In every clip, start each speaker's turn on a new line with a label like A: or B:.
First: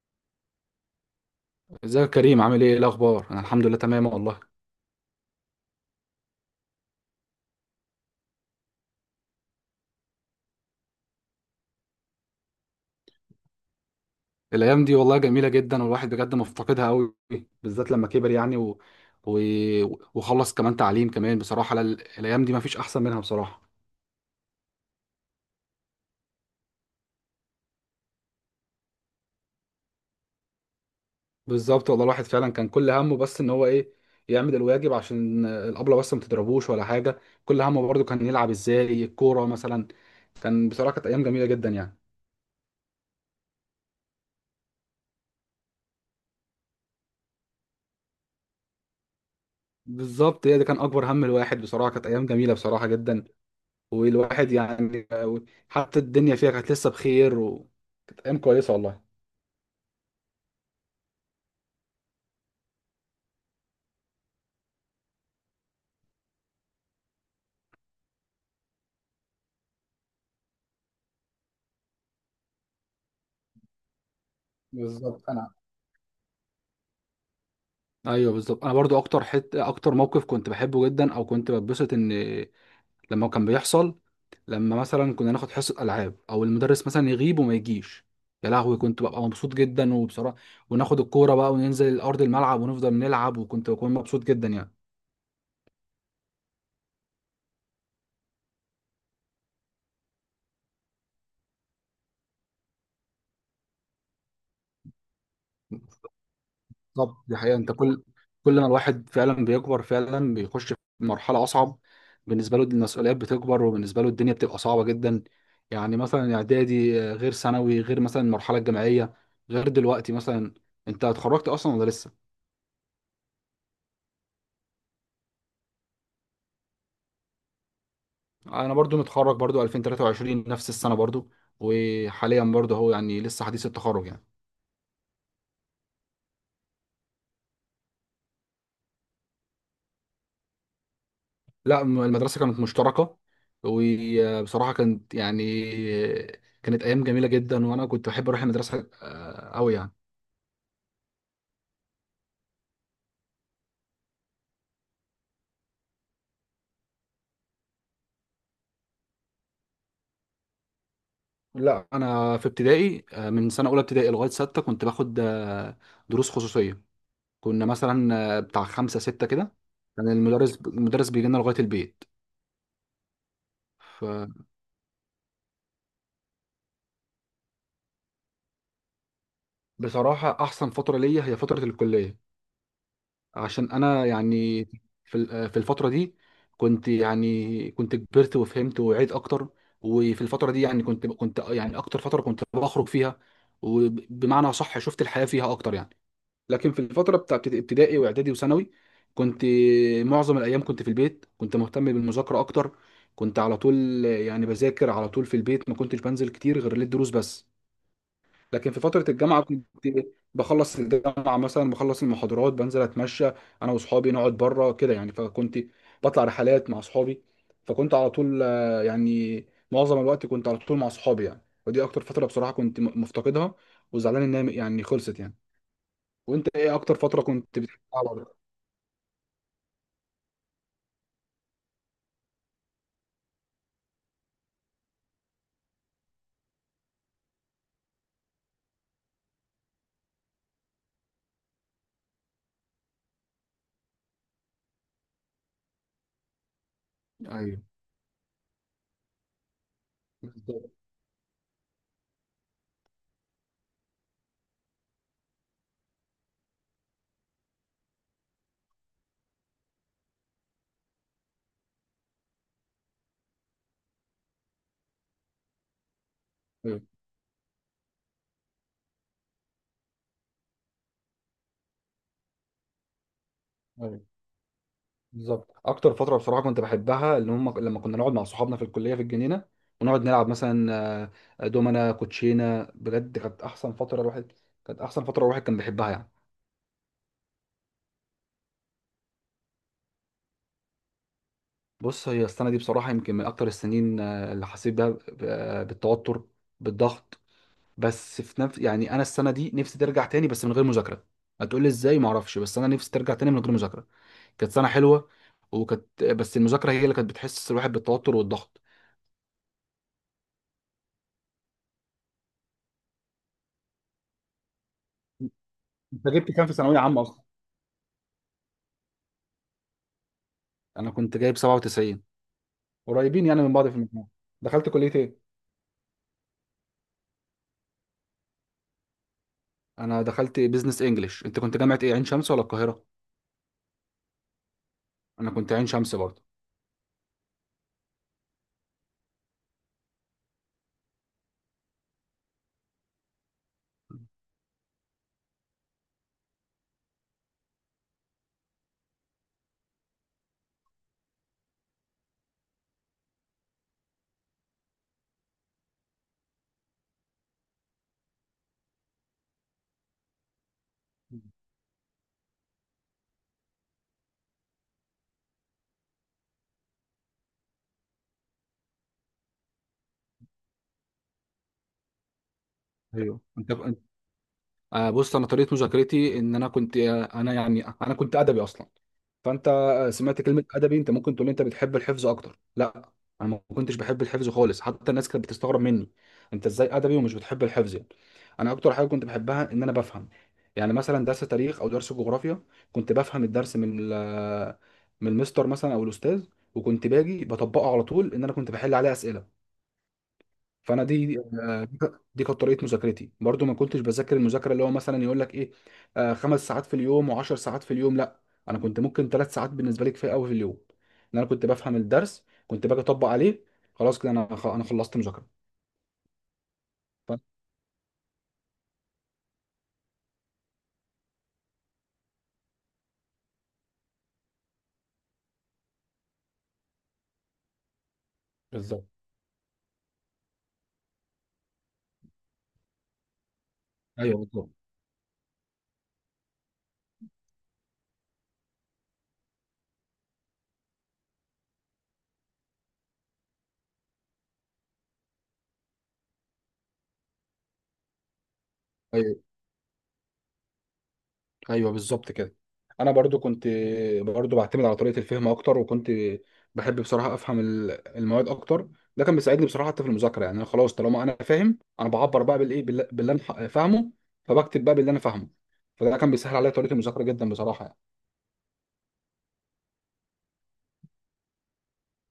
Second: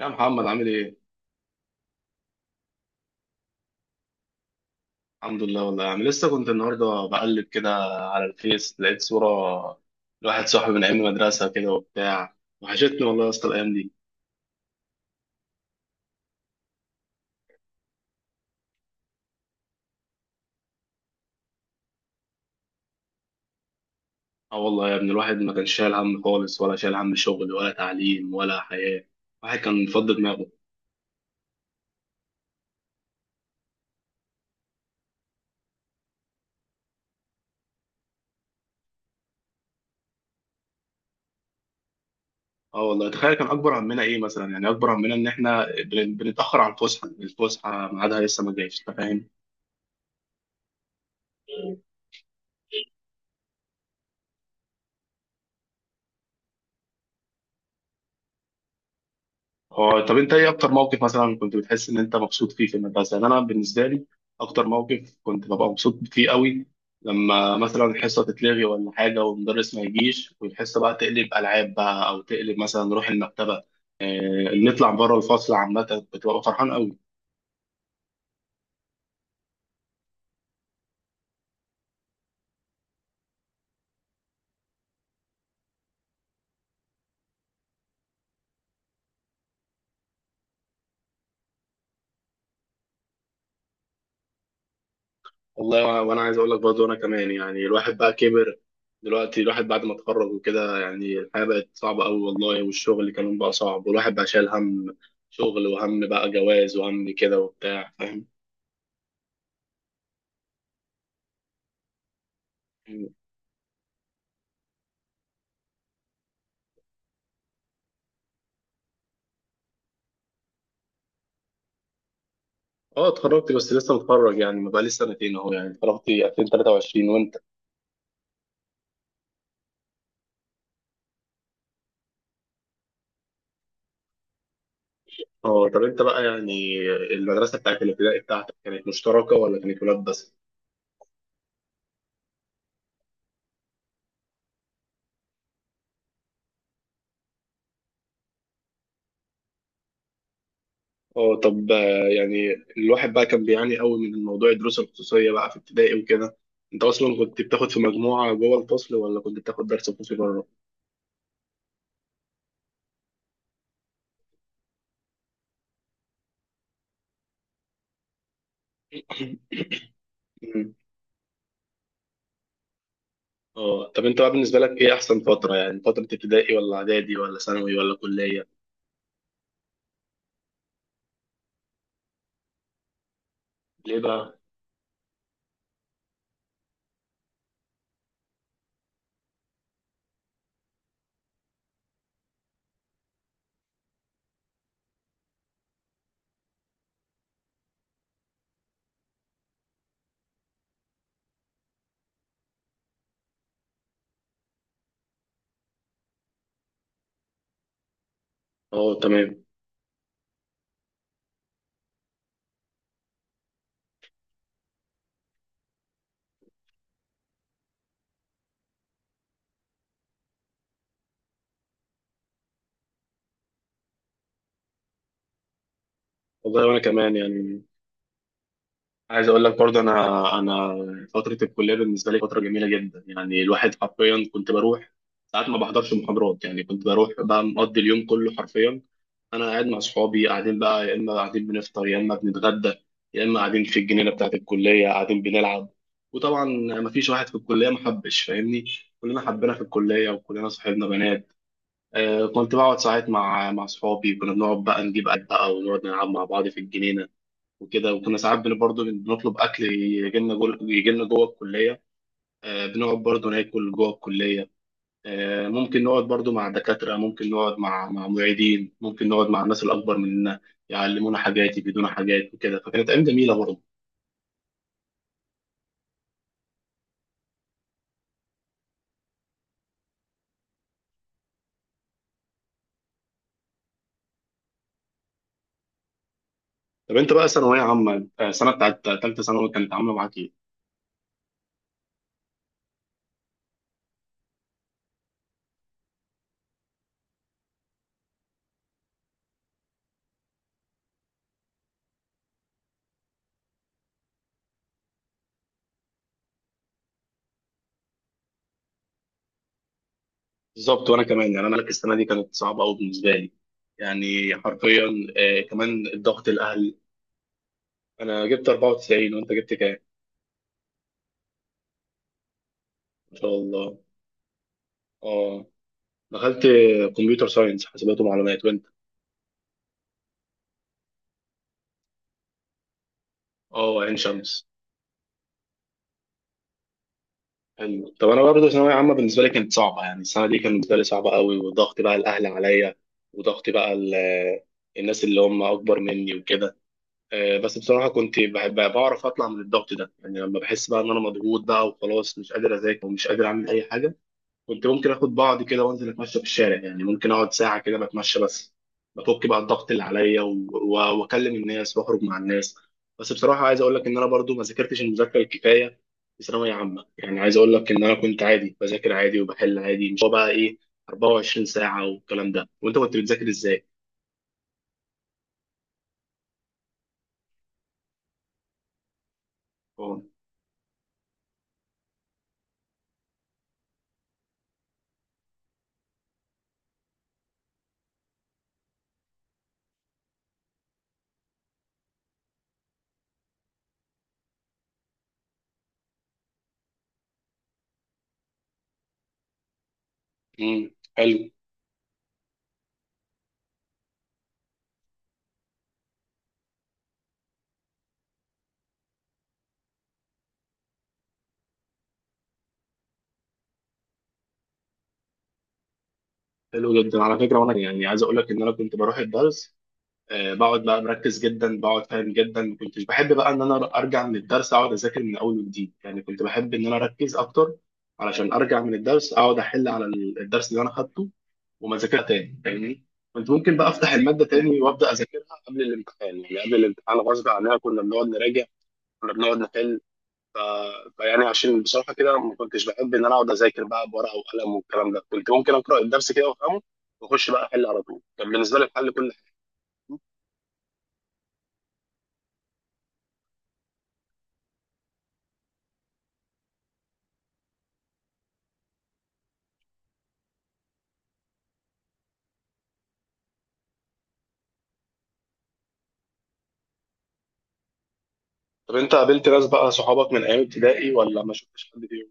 A: يا محمد عامل ايه؟
B: ازيك يا كريم، عامل ايه الاخبار؟ انا الحمد لله تمام والله.
A: الحمد لله والله يا عم، لسه كنت النهارده بقلب كده على الفيس، لقيت صورة لواحد صاحبي من ايام المدرسة كده وبتاع. وحشتني والله يا اسطى الايام دي.
B: الايام دي والله جميله جدا، والواحد بجد مفتقدها قوي، بالذات لما كبر يعني و... وخلص كمان تعليم كمان، بصراحه الايام دي ما فيش احسن منها بصراحه.
A: اه والله يا ابني، الواحد ما كانش شايل هم خالص ولا شايل هم شغل ولا تعليم ولا حياة. الواحد كان فض دماغه.
B: بالظبط والله، الواحد فعلا كان كل همه بس ان هو ايه، يعمل الواجب عشان الابله بس ما تضربوش ولا حاجه. كل همه برضه كان يلعب ازاي الكوره مثلا. بصراحه كانت ايام جميله جدا يعني.
A: اه والله، تخيل كان اكبر همنا ايه مثلا؟ يعني اكبر همنا ان احنا بنتأخر على الفسحة، الفسحة ميعادها لسه ما جايش، انت فاهم؟
B: بالظبط، هي ده كان اكبر هم الواحد. بصراحه كانت ايام جميله بصراحه جدا، والواحد يعني حتى الدنيا فيها كانت لسه بخير، وكانت ايام كويسه والله.
A: هو طب انت ايه اكتر موقف مثلا كنت بتحس ان انت مبسوط فيه في المدرسه؟ يعني انا بالنسبه لي اكتر موقف كنت ببقى مبسوط فيه قوي لما مثلا الحصه تتلغي ولا حاجه والمدرس ما يجيش، والحصه بقى تقلب العاب بقى او تقلب مثلا نروح المكتبه. اه نطلع بره
B: بالظبط انا.
A: الفصل عامه، كنت ببقى فرحان قوي.
B: ايوه بالظبط، انا برضو اكتر اكتر موقف كنت بحبه جدا، او كنت بتبسط ان لما كان بيحصل، لما مثلا كنا ناخد حصه العاب، او المدرس مثلا يغيب وما يجيش، يا لهوي كنت ببقى مبسوط جدا. وبصراحه وناخد الكوره بقى وننزل ارض الملعب ونفضل نلعب، وكنت بكون مبسوط جدا يعني.
A: والله وانا عايز اقول لك برضه انا كمان، يعني الواحد بقى كبر دلوقتي، الواحد بعد ما اتخرج وكده يعني الحياه بقت صعبه قوي والله، والشغل اللي كمان بقى صعب، والواحد بقى شايل هم شغل وهم بقى جواز وهم
B: بالظبط، دي
A: كده
B: حقيقة. انت
A: وبتاع،
B: كل
A: فاهم.
B: كل ما الواحد فعلا بيكبر، فعلا بيخش في مرحلة أصعب، بالنسبة له المسؤوليات بتكبر، وبالنسبة له الدنيا بتبقى صعبة جدا. يعني مثلا إعدادي غير ثانوي، غير مثلا المرحلة الجامعية، غير دلوقتي مثلا. أنت اتخرجت أصلا ولا لسه؟
A: اه اتخرجت بس لسه متخرج، يعني ما بقى لي سنتين اهو، يعني اتخرجت 2023. وانت؟
B: أنا برضو متخرج، برضو 2023، نفس السنة برضو. وحاليا برضو هو يعني لسه حديث التخرج يعني.
A: اه طب انت بقى يعني المدرسه بتاعت الابتدائي بتاعتك كانت مشتركه ولا كانت ولاد بس؟
B: لا، المدرسة كانت مشتركة، وبصراحة كانت يعني كانت أيام جميلة جدا، وأنا كنت بحب أروح المدرسة أوي يعني.
A: اه طب يعني الواحد بقى كان بيعاني قوي من الموضوع، الدروس الخصوصية بقى في ابتدائي وكده، انت اصلا كنت بتاخد في مجموعة جوه الفصل ولا كنت بتاخد درس خصوصي بره؟
B: لا، انا في ابتدائي من سنه اولى ابتدائي لغايه سته كنت باخد دروس خصوصيه. كنا مثلا بتاع خمسه سته كده كان المدرس
A: مم.
B: المدرس بيجي لنا لغايه البيت.
A: اه طب انت بقى بالنسبة لك ايه احسن فترة؟ يعني فترة ابتدائي ولا اعدادي ولا ثانوي ولا كلية؟
B: فبصراحه احسن فتره ليا هي فتره الكليه، عشان
A: ليه
B: انا
A: بقى؟
B: يعني في ال- آه، في الفتره دي كنت يعني كنت كبرت وفهمت وعيت اكتر. وفي الفتره دي يعني كنت يعني اكتر فتره كنت بخرج فيها، وبمعنى صح شفت الحياه فيها اكتر يعني. لكن في الفترة بتاعت ابتدائي واعدادي وثانوي، كنت معظم الايام كنت في البيت، كنت مهتم بالمذاكرة اكتر. كنت على طول يعني بذاكر على طول في البيت، ما كنتش بنزل كتير غير للدروس بس. لكن في
A: اه
B: فترة الجامعة
A: تمام.
B: كنت بخلص الجامعة مثلا، بخلص المحاضرات بنزل اتمشى انا واصحابي، نقعد بره كده يعني. فكنت بطلع رحلات مع اصحابي، فكنت على طول يعني معظم الوقت كنت على طول مع اصحابي يعني. ودي اكتر فترة بصراحة كنت مفتقدها، وزعلان ان هي يعني خلصت يعني. وانت
A: والله
B: ايه
A: وانا
B: اكتر
A: كمان
B: فتره كنت
A: يعني
B: بتحبها برضه؟
A: عايز اقول لك برضه انا فترة الكلية بالنسبة لي فترة جميلة جدا، يعني الواحد حرفيا كنت بروح ساعات ما بحضرش محاضرات، يعني كنت بروح بقى مقضي اليوم كله حرفيا انا قاعد مع اصحابي، قاعدين بقى يا اما قاعدين بنفطر يا اما بنتغدى، يا اما قاعدين في الجنينه بتاعت الكليه قاعدين بنلعب. وطبعا ما فيش واحد في
B: ايوه
A: الكليه ما حبش، فاهمني؟ كلنا حبينا في الكليه وكلنا
B: بالظبط.
A: صاحبنا بنات. آه كنت بقعد ساعات مع اصحابي، كنا بنقعد بقى نجيب اكل بقى ونقعد نلعب مع بعض في الجنينه وكده. وكنا ساعات برضه بنطلب اكل يجي لنا جوه الكليه. آه بنقعد برضه ناكل جوه الكليه. ممكن نقعد برضو مع
B: ايوه،
A: دكاترة، ممكن نقعد مع معيدين، ممكن نقعد مع الناس الأكبر مننا يعلمونا حاجات، يفيدونا حاجات وكده، فكانت أيام جميلة برضو.
B: ايوه بالظبط، اكتر فتره بصراحه كنت بحبها اللي هم لما كنا نقعد مع صحابنا في الكليه، في الجنينه، ونقعد نلعب مثلا دومنا كوتشينه، بجد كانت احسن فتره الواحد كان بيحبها يعني.
A: طب أنت بقى ثانوية عامة، السنة بتاعت تالتة ثانوي كانت عاملة معاك إيه؟
B: بص، هي السنه دي بصراحه يمكن من اكتر السنين اللي حسيت بيها بالتوتر، بالضغط. بس في نفس يعني انا السنه دي نفسي ترجع تاني بس من غير مذاكره. هتقول لي ازاي؟ ما اعرفش، بس انا نفسي ترجع تاني من غير مذاكره. كانت سنه حلوه، وكانت بس المذاكره هي اللي كانت بتحسس الواحد بالتوتر والضغط.
A: بالظبط، وأنا كمان يعني أنا لك السنة دي كانت صعبة أوي بالنسبة لي يعني حرفيا. كمان
B: انت
A: الضغط
B: جبت كام في
A: الأهل.
B: ثانويه عامه اصلا؟
A: أنا جبت 94، وأنت جبت كام؟
B: انا كنت جايب 97،
A: ما
B: قريبين
A: شاء
B: يعني من بعض في
A: الله.
B: المجموع. دخلت كليه ايه؟
A: أه دخلت كمبيوتر ساينس حاسبات ومعلومات، وأنت؟
B: انا دخلت بيزنس انجلش. انت كنت جامعه ايه، عين شمس ولا القاهره؟
A: أه عين شمس.
B: انا كنت عين شمس برضه.
A: حلو. طب انا برضه ثانويه عامه بالنسبه لي كانت صعبه، يعني السنه دي كانت بالنسبه لي صعبه قوي، وضغط بقى الاهل عليا، وضغط بقى الناس اللي هم اكبر مني وكده. بس بصراحه كنت بحب بعرف اطلع من الضغط ده، يعني لما بحس بقى ان انا مضغوط بقى وخلاص مش قادر اذاكر ومش قادر اعمل اي حاجه، كنت ممكن اخد بعضي كده وانزل اتمشى في الشارع، يعني ممكن اقعد ساعه كده بتمشى بس بفك بقى الضغط اللي عليا، واكلم الناس واخرج مع الناس. بس بصراحه عايز اقول لك ان انا برضو ما ذاكرتش المذاكره الكفايه في ثانويه عامه، يعني عايز اقول لك ان انا كنت عادي بذاكر عادي وبحل عادي، مش هو بقى ايه 24 ساعه والكلام ده. وانت كنت
B: ايوه.
A: بتذاكر
B: انت
A: ازاي؟
B: أنت- آه، بص، انا طريقه مذاكرتي ان انا كنت آه، انا يعني انا كنت ادبي اصلا. فانت
A: اه.
B: سمعت كلمه ادبي، انت ممكن تقول لي انت بتحب الحفظ اكتر؟ لا، انا ما كنتش بحب الحفظ خالص، حتى الناس كانت بتستغرب مني، انت ازاي ادبي ومش بتحب الحفظ يعني؟ انا اكتر حاجه كنت بحبها ان انا بفهم. يعني مثلا درس تاريخ او درس جغرافيا، كنت بفهم الدرس من من المستر مثلا او الاستاذ، وكنت باجي بطبقه على طول، ان انا كنت بحل عليه اسئله.
A: امم.
B: فانا
A: حلو.
B: دي كانت طريقه مذاكرتي. برضو ما كنتش بذاكر المذاكره اللي هو مثلا يقول لك ايه 5 ساعات في اليوم و10 ساعات في اليوم، لا. انا كنت ممكن 3 ساعات بالنسبه لي كفايه قوي في اليوم، ان انا كنت بفهم الدرس، كنت باجي اطبق عليه، خلاص كده انا انا خلصت مذاكره.
A: حلو جدا على
B: ف-
A: فكره. وانا يعني عايز اقول لك ان انا كنت بروح الدرس، بقعد بقى مركز جدا، بقعد فاهم جدا، ما كنتش بحب بقى ان انا ارجع من الدرس اقعد اذاكر من اول وجديد، يعني كنت بحب ان انا اركز اكتر علشان ارجع من
B: بالظبط.
A: الدرس اقعد احل على الدرس اللي انا خدته، وما اذاكرها تاني، فاهمني؟ كنت ممكن بقى افتح
B: ايوه
A: الماده
B: بالظبط.
A: تاني وابدا اذاكرها قبل الامتحان، يعني قبل الامتحان غصب عننا كنا بنقعد نراجع، كنا بنقعد نحل. ف... فيعني عشان بصراحه كده ما كنتش بحب ان انا اقعد اذاكر بقى بورقه وقلم والكلام ده، كنت ممكن اقرا الدرس كده وافهمه واخش بقى احل على طول، كان بالنسبه لي الحل كل.
B: ايوه، ايوه بالظبط كده. انا برضو كنت برضو بعتمد على طريقه الفهم اكتر، وكنت بحب بصراحه افهم المواد اكتر. ده كان بيساعدني بصراحه حتى في المذاكره يعني، انا خلاص طالما انا فاهم، انا بعبر بقى بالايه باللي انا فاهمه، فبكتب بقى باللي انا فاهمه. فده كان بيسهل عليا طريقه المذاكره جدا بصراحه يعني.
A: طب انت قابلت ناس بقى صحابك من ايام ابتدائي ولا ما شفتش حد فيهم؟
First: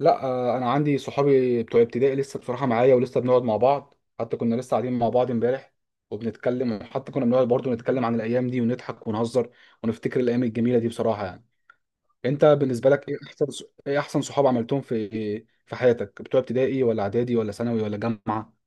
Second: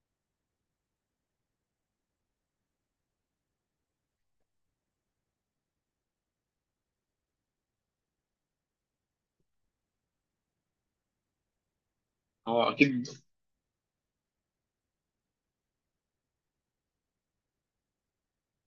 B: لا انا عندي صحابي بتوع ابتدائي لسه بصراحه معايا، ولسه بنقعد مع بعض، حتى كنا لسه قاعدين مع بعض امبارح وبنتكلم، وحتى كنا بنقعد برضو نتكلم عن الايام دي ونضحك ونهزر، ونفتكر الايام الجميله دي بصراحه يعني. انت
A: هو
B: بالنسبه
A: اكيد.
B: لك ايه احسن صحاب عملتهم في حياتك، بتوع ابتدائي ولا اعدادي ولا ثانوي ولا جامعه؟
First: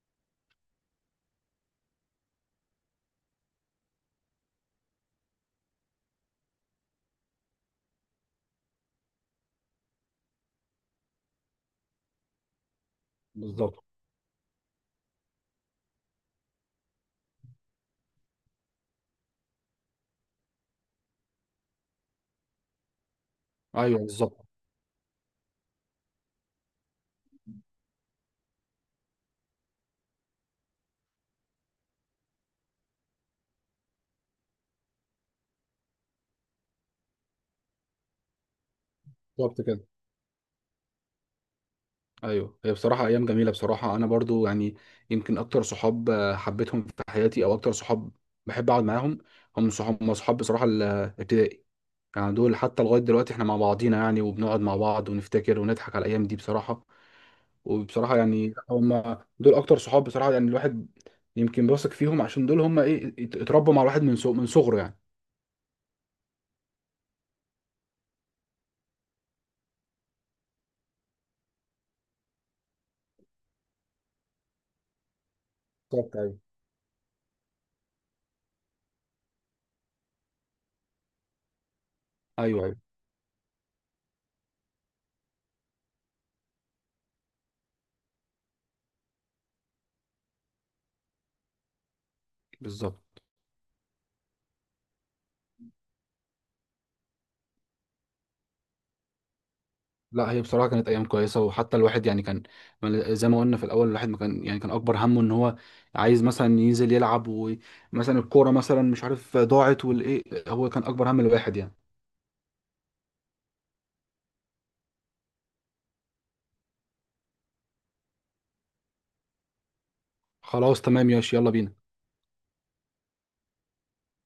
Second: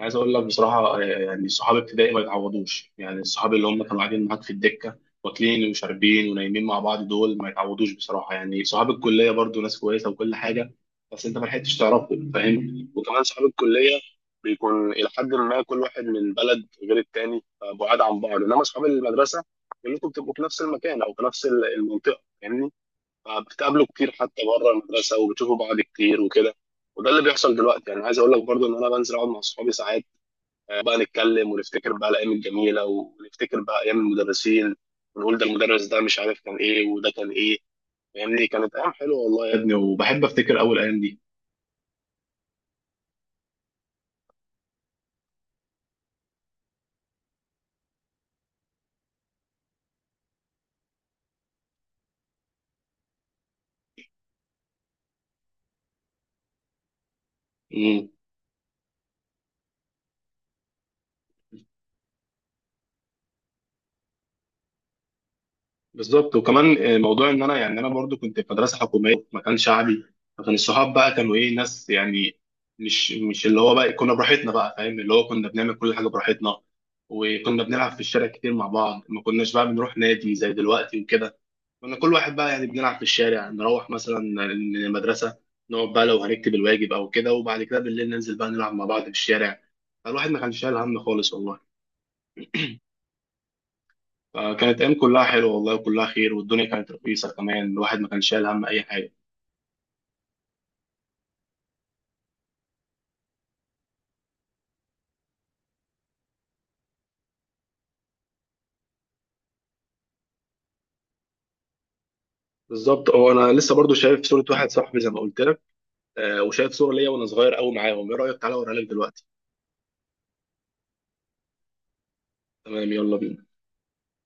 A: عايز اقول لك بصراحه، يعني صحاب ابتدائي ما يتعوضوش، يعني الصحاب اللي هم كانوا قاعدين معاك في الدكه واكلين وشاربين ونايمين مع بعض دول ما يتعوضوش بصراحه. يعني صحاب الكليه برضو ناس كويسه وكل حاجه، بس انت ما لحقتش تعرفهم، فاهم؟ وكمان صحاب
B: بالظبط.
A: الكليه بيكون الى حد ما كل بعد من بلد غير التاني، فبعاد عن بعض. انما اصحاب المدرسه كلكم بتبقوا في نفس المكان او في نفس المنطقه يعني، فبتقابله
B: ايوه
A: كتير حتى
B: بالظبط،
A: بره المدرسه وبتشوفوا بعض كتير وكده. وده اللي بيحصل دلوقتي، يعني عايز اقول لك برضو ان انا بنزل اقعد مع صحابي ساعات، بقى نتكلم ونفتكر بقى الايام الجميله، ونفتكر بقى ايام المدرسين، ونقول ده المدرس ده مش عارف كان ايه وده كان ايه، فاهمني؟ كانت ايام حلوه والله يا
B: بالظبط
A: ابني،
B: كده.
A: وبحب افتكر اول ايام
B: ايوه، هي بصراحه ايام جميله. بصراحه انا برضو يعني يمكن اكتر صحاب حبيتهم في حياتي، او اكتر صحاب بحب اقعد معاهم، هم صحاب بصراحه الابتدائي. يعني دول حتى لغايه دلوقتي احنا مع بعضينا يعني، وبنقعد مع بعض ونفتكر ونضحك على الايام دي بصراحه.
A: دي.
B: وبصراحه يعني هم دول اكتر صحاب بصراحه يعني، الواحد يمكن بيثق فيهم، عشان دول هم ايه، اتربوا مع الواحد من من صغره يعني.
A: بالظبط. وكمان موضوع ان انا يعني انا برضو كنت في مدرسه حكوميه في مكان شعبي، فكان الصحاب بقى كانوا ايه، ناس يعني مش اللي هو بقى كنا براحتنا بقى، فاهم؟ اللي هو كنا بنعمل كل حاجه
B: بالظبط. ايوه،
A: براحتنا، وكنا بنلعب في الشارع كتير مع بعض، ما كناش بقى بنروح نادي زي دلوقتي وكده. كنا كل واحد بقى
B: ايوه،
A: يعني
B: ايوه
A: بنلعب في الشارع، نروح مثلا من المدرسه نقعد بقى لو هنكتب الواجب او كده، وبعد كده بالليل ننزل بقى نلعب مع بعض في الشارع. فالواحد ما كانش شايل هم خالص والله.
B: بالظبط.
A: فكانت ايام كلها حلوه والله، وكلها خير، والدنيا كانت رخيصه كمان، الواحد ما كانش شايل هم اي حاجه.
B: لا، هي بصراحه كانت ايام كويسه. وحتى الواحد يعني كان زي ما قلنا في الاول، الواحد ما كان يعني كان اكبر همه ان هو عايز مثلا ينزل يلعب، ومثلا الكوره مثلا مش عارف ضاعت، والايه، هو كان اكبر هم الواحد يعني.
A: بالظبط. هو انا لسه برضو شايف صوره واحد صاحبي زي ما قلت لك، وشايف صوره ليا وانا صغير قوي معاهم، ايه رايك تعالى اوريها لك دلوقتي؟
B: خلاص تمام ياش، يلا بينا.
A: تمام يلا بينا.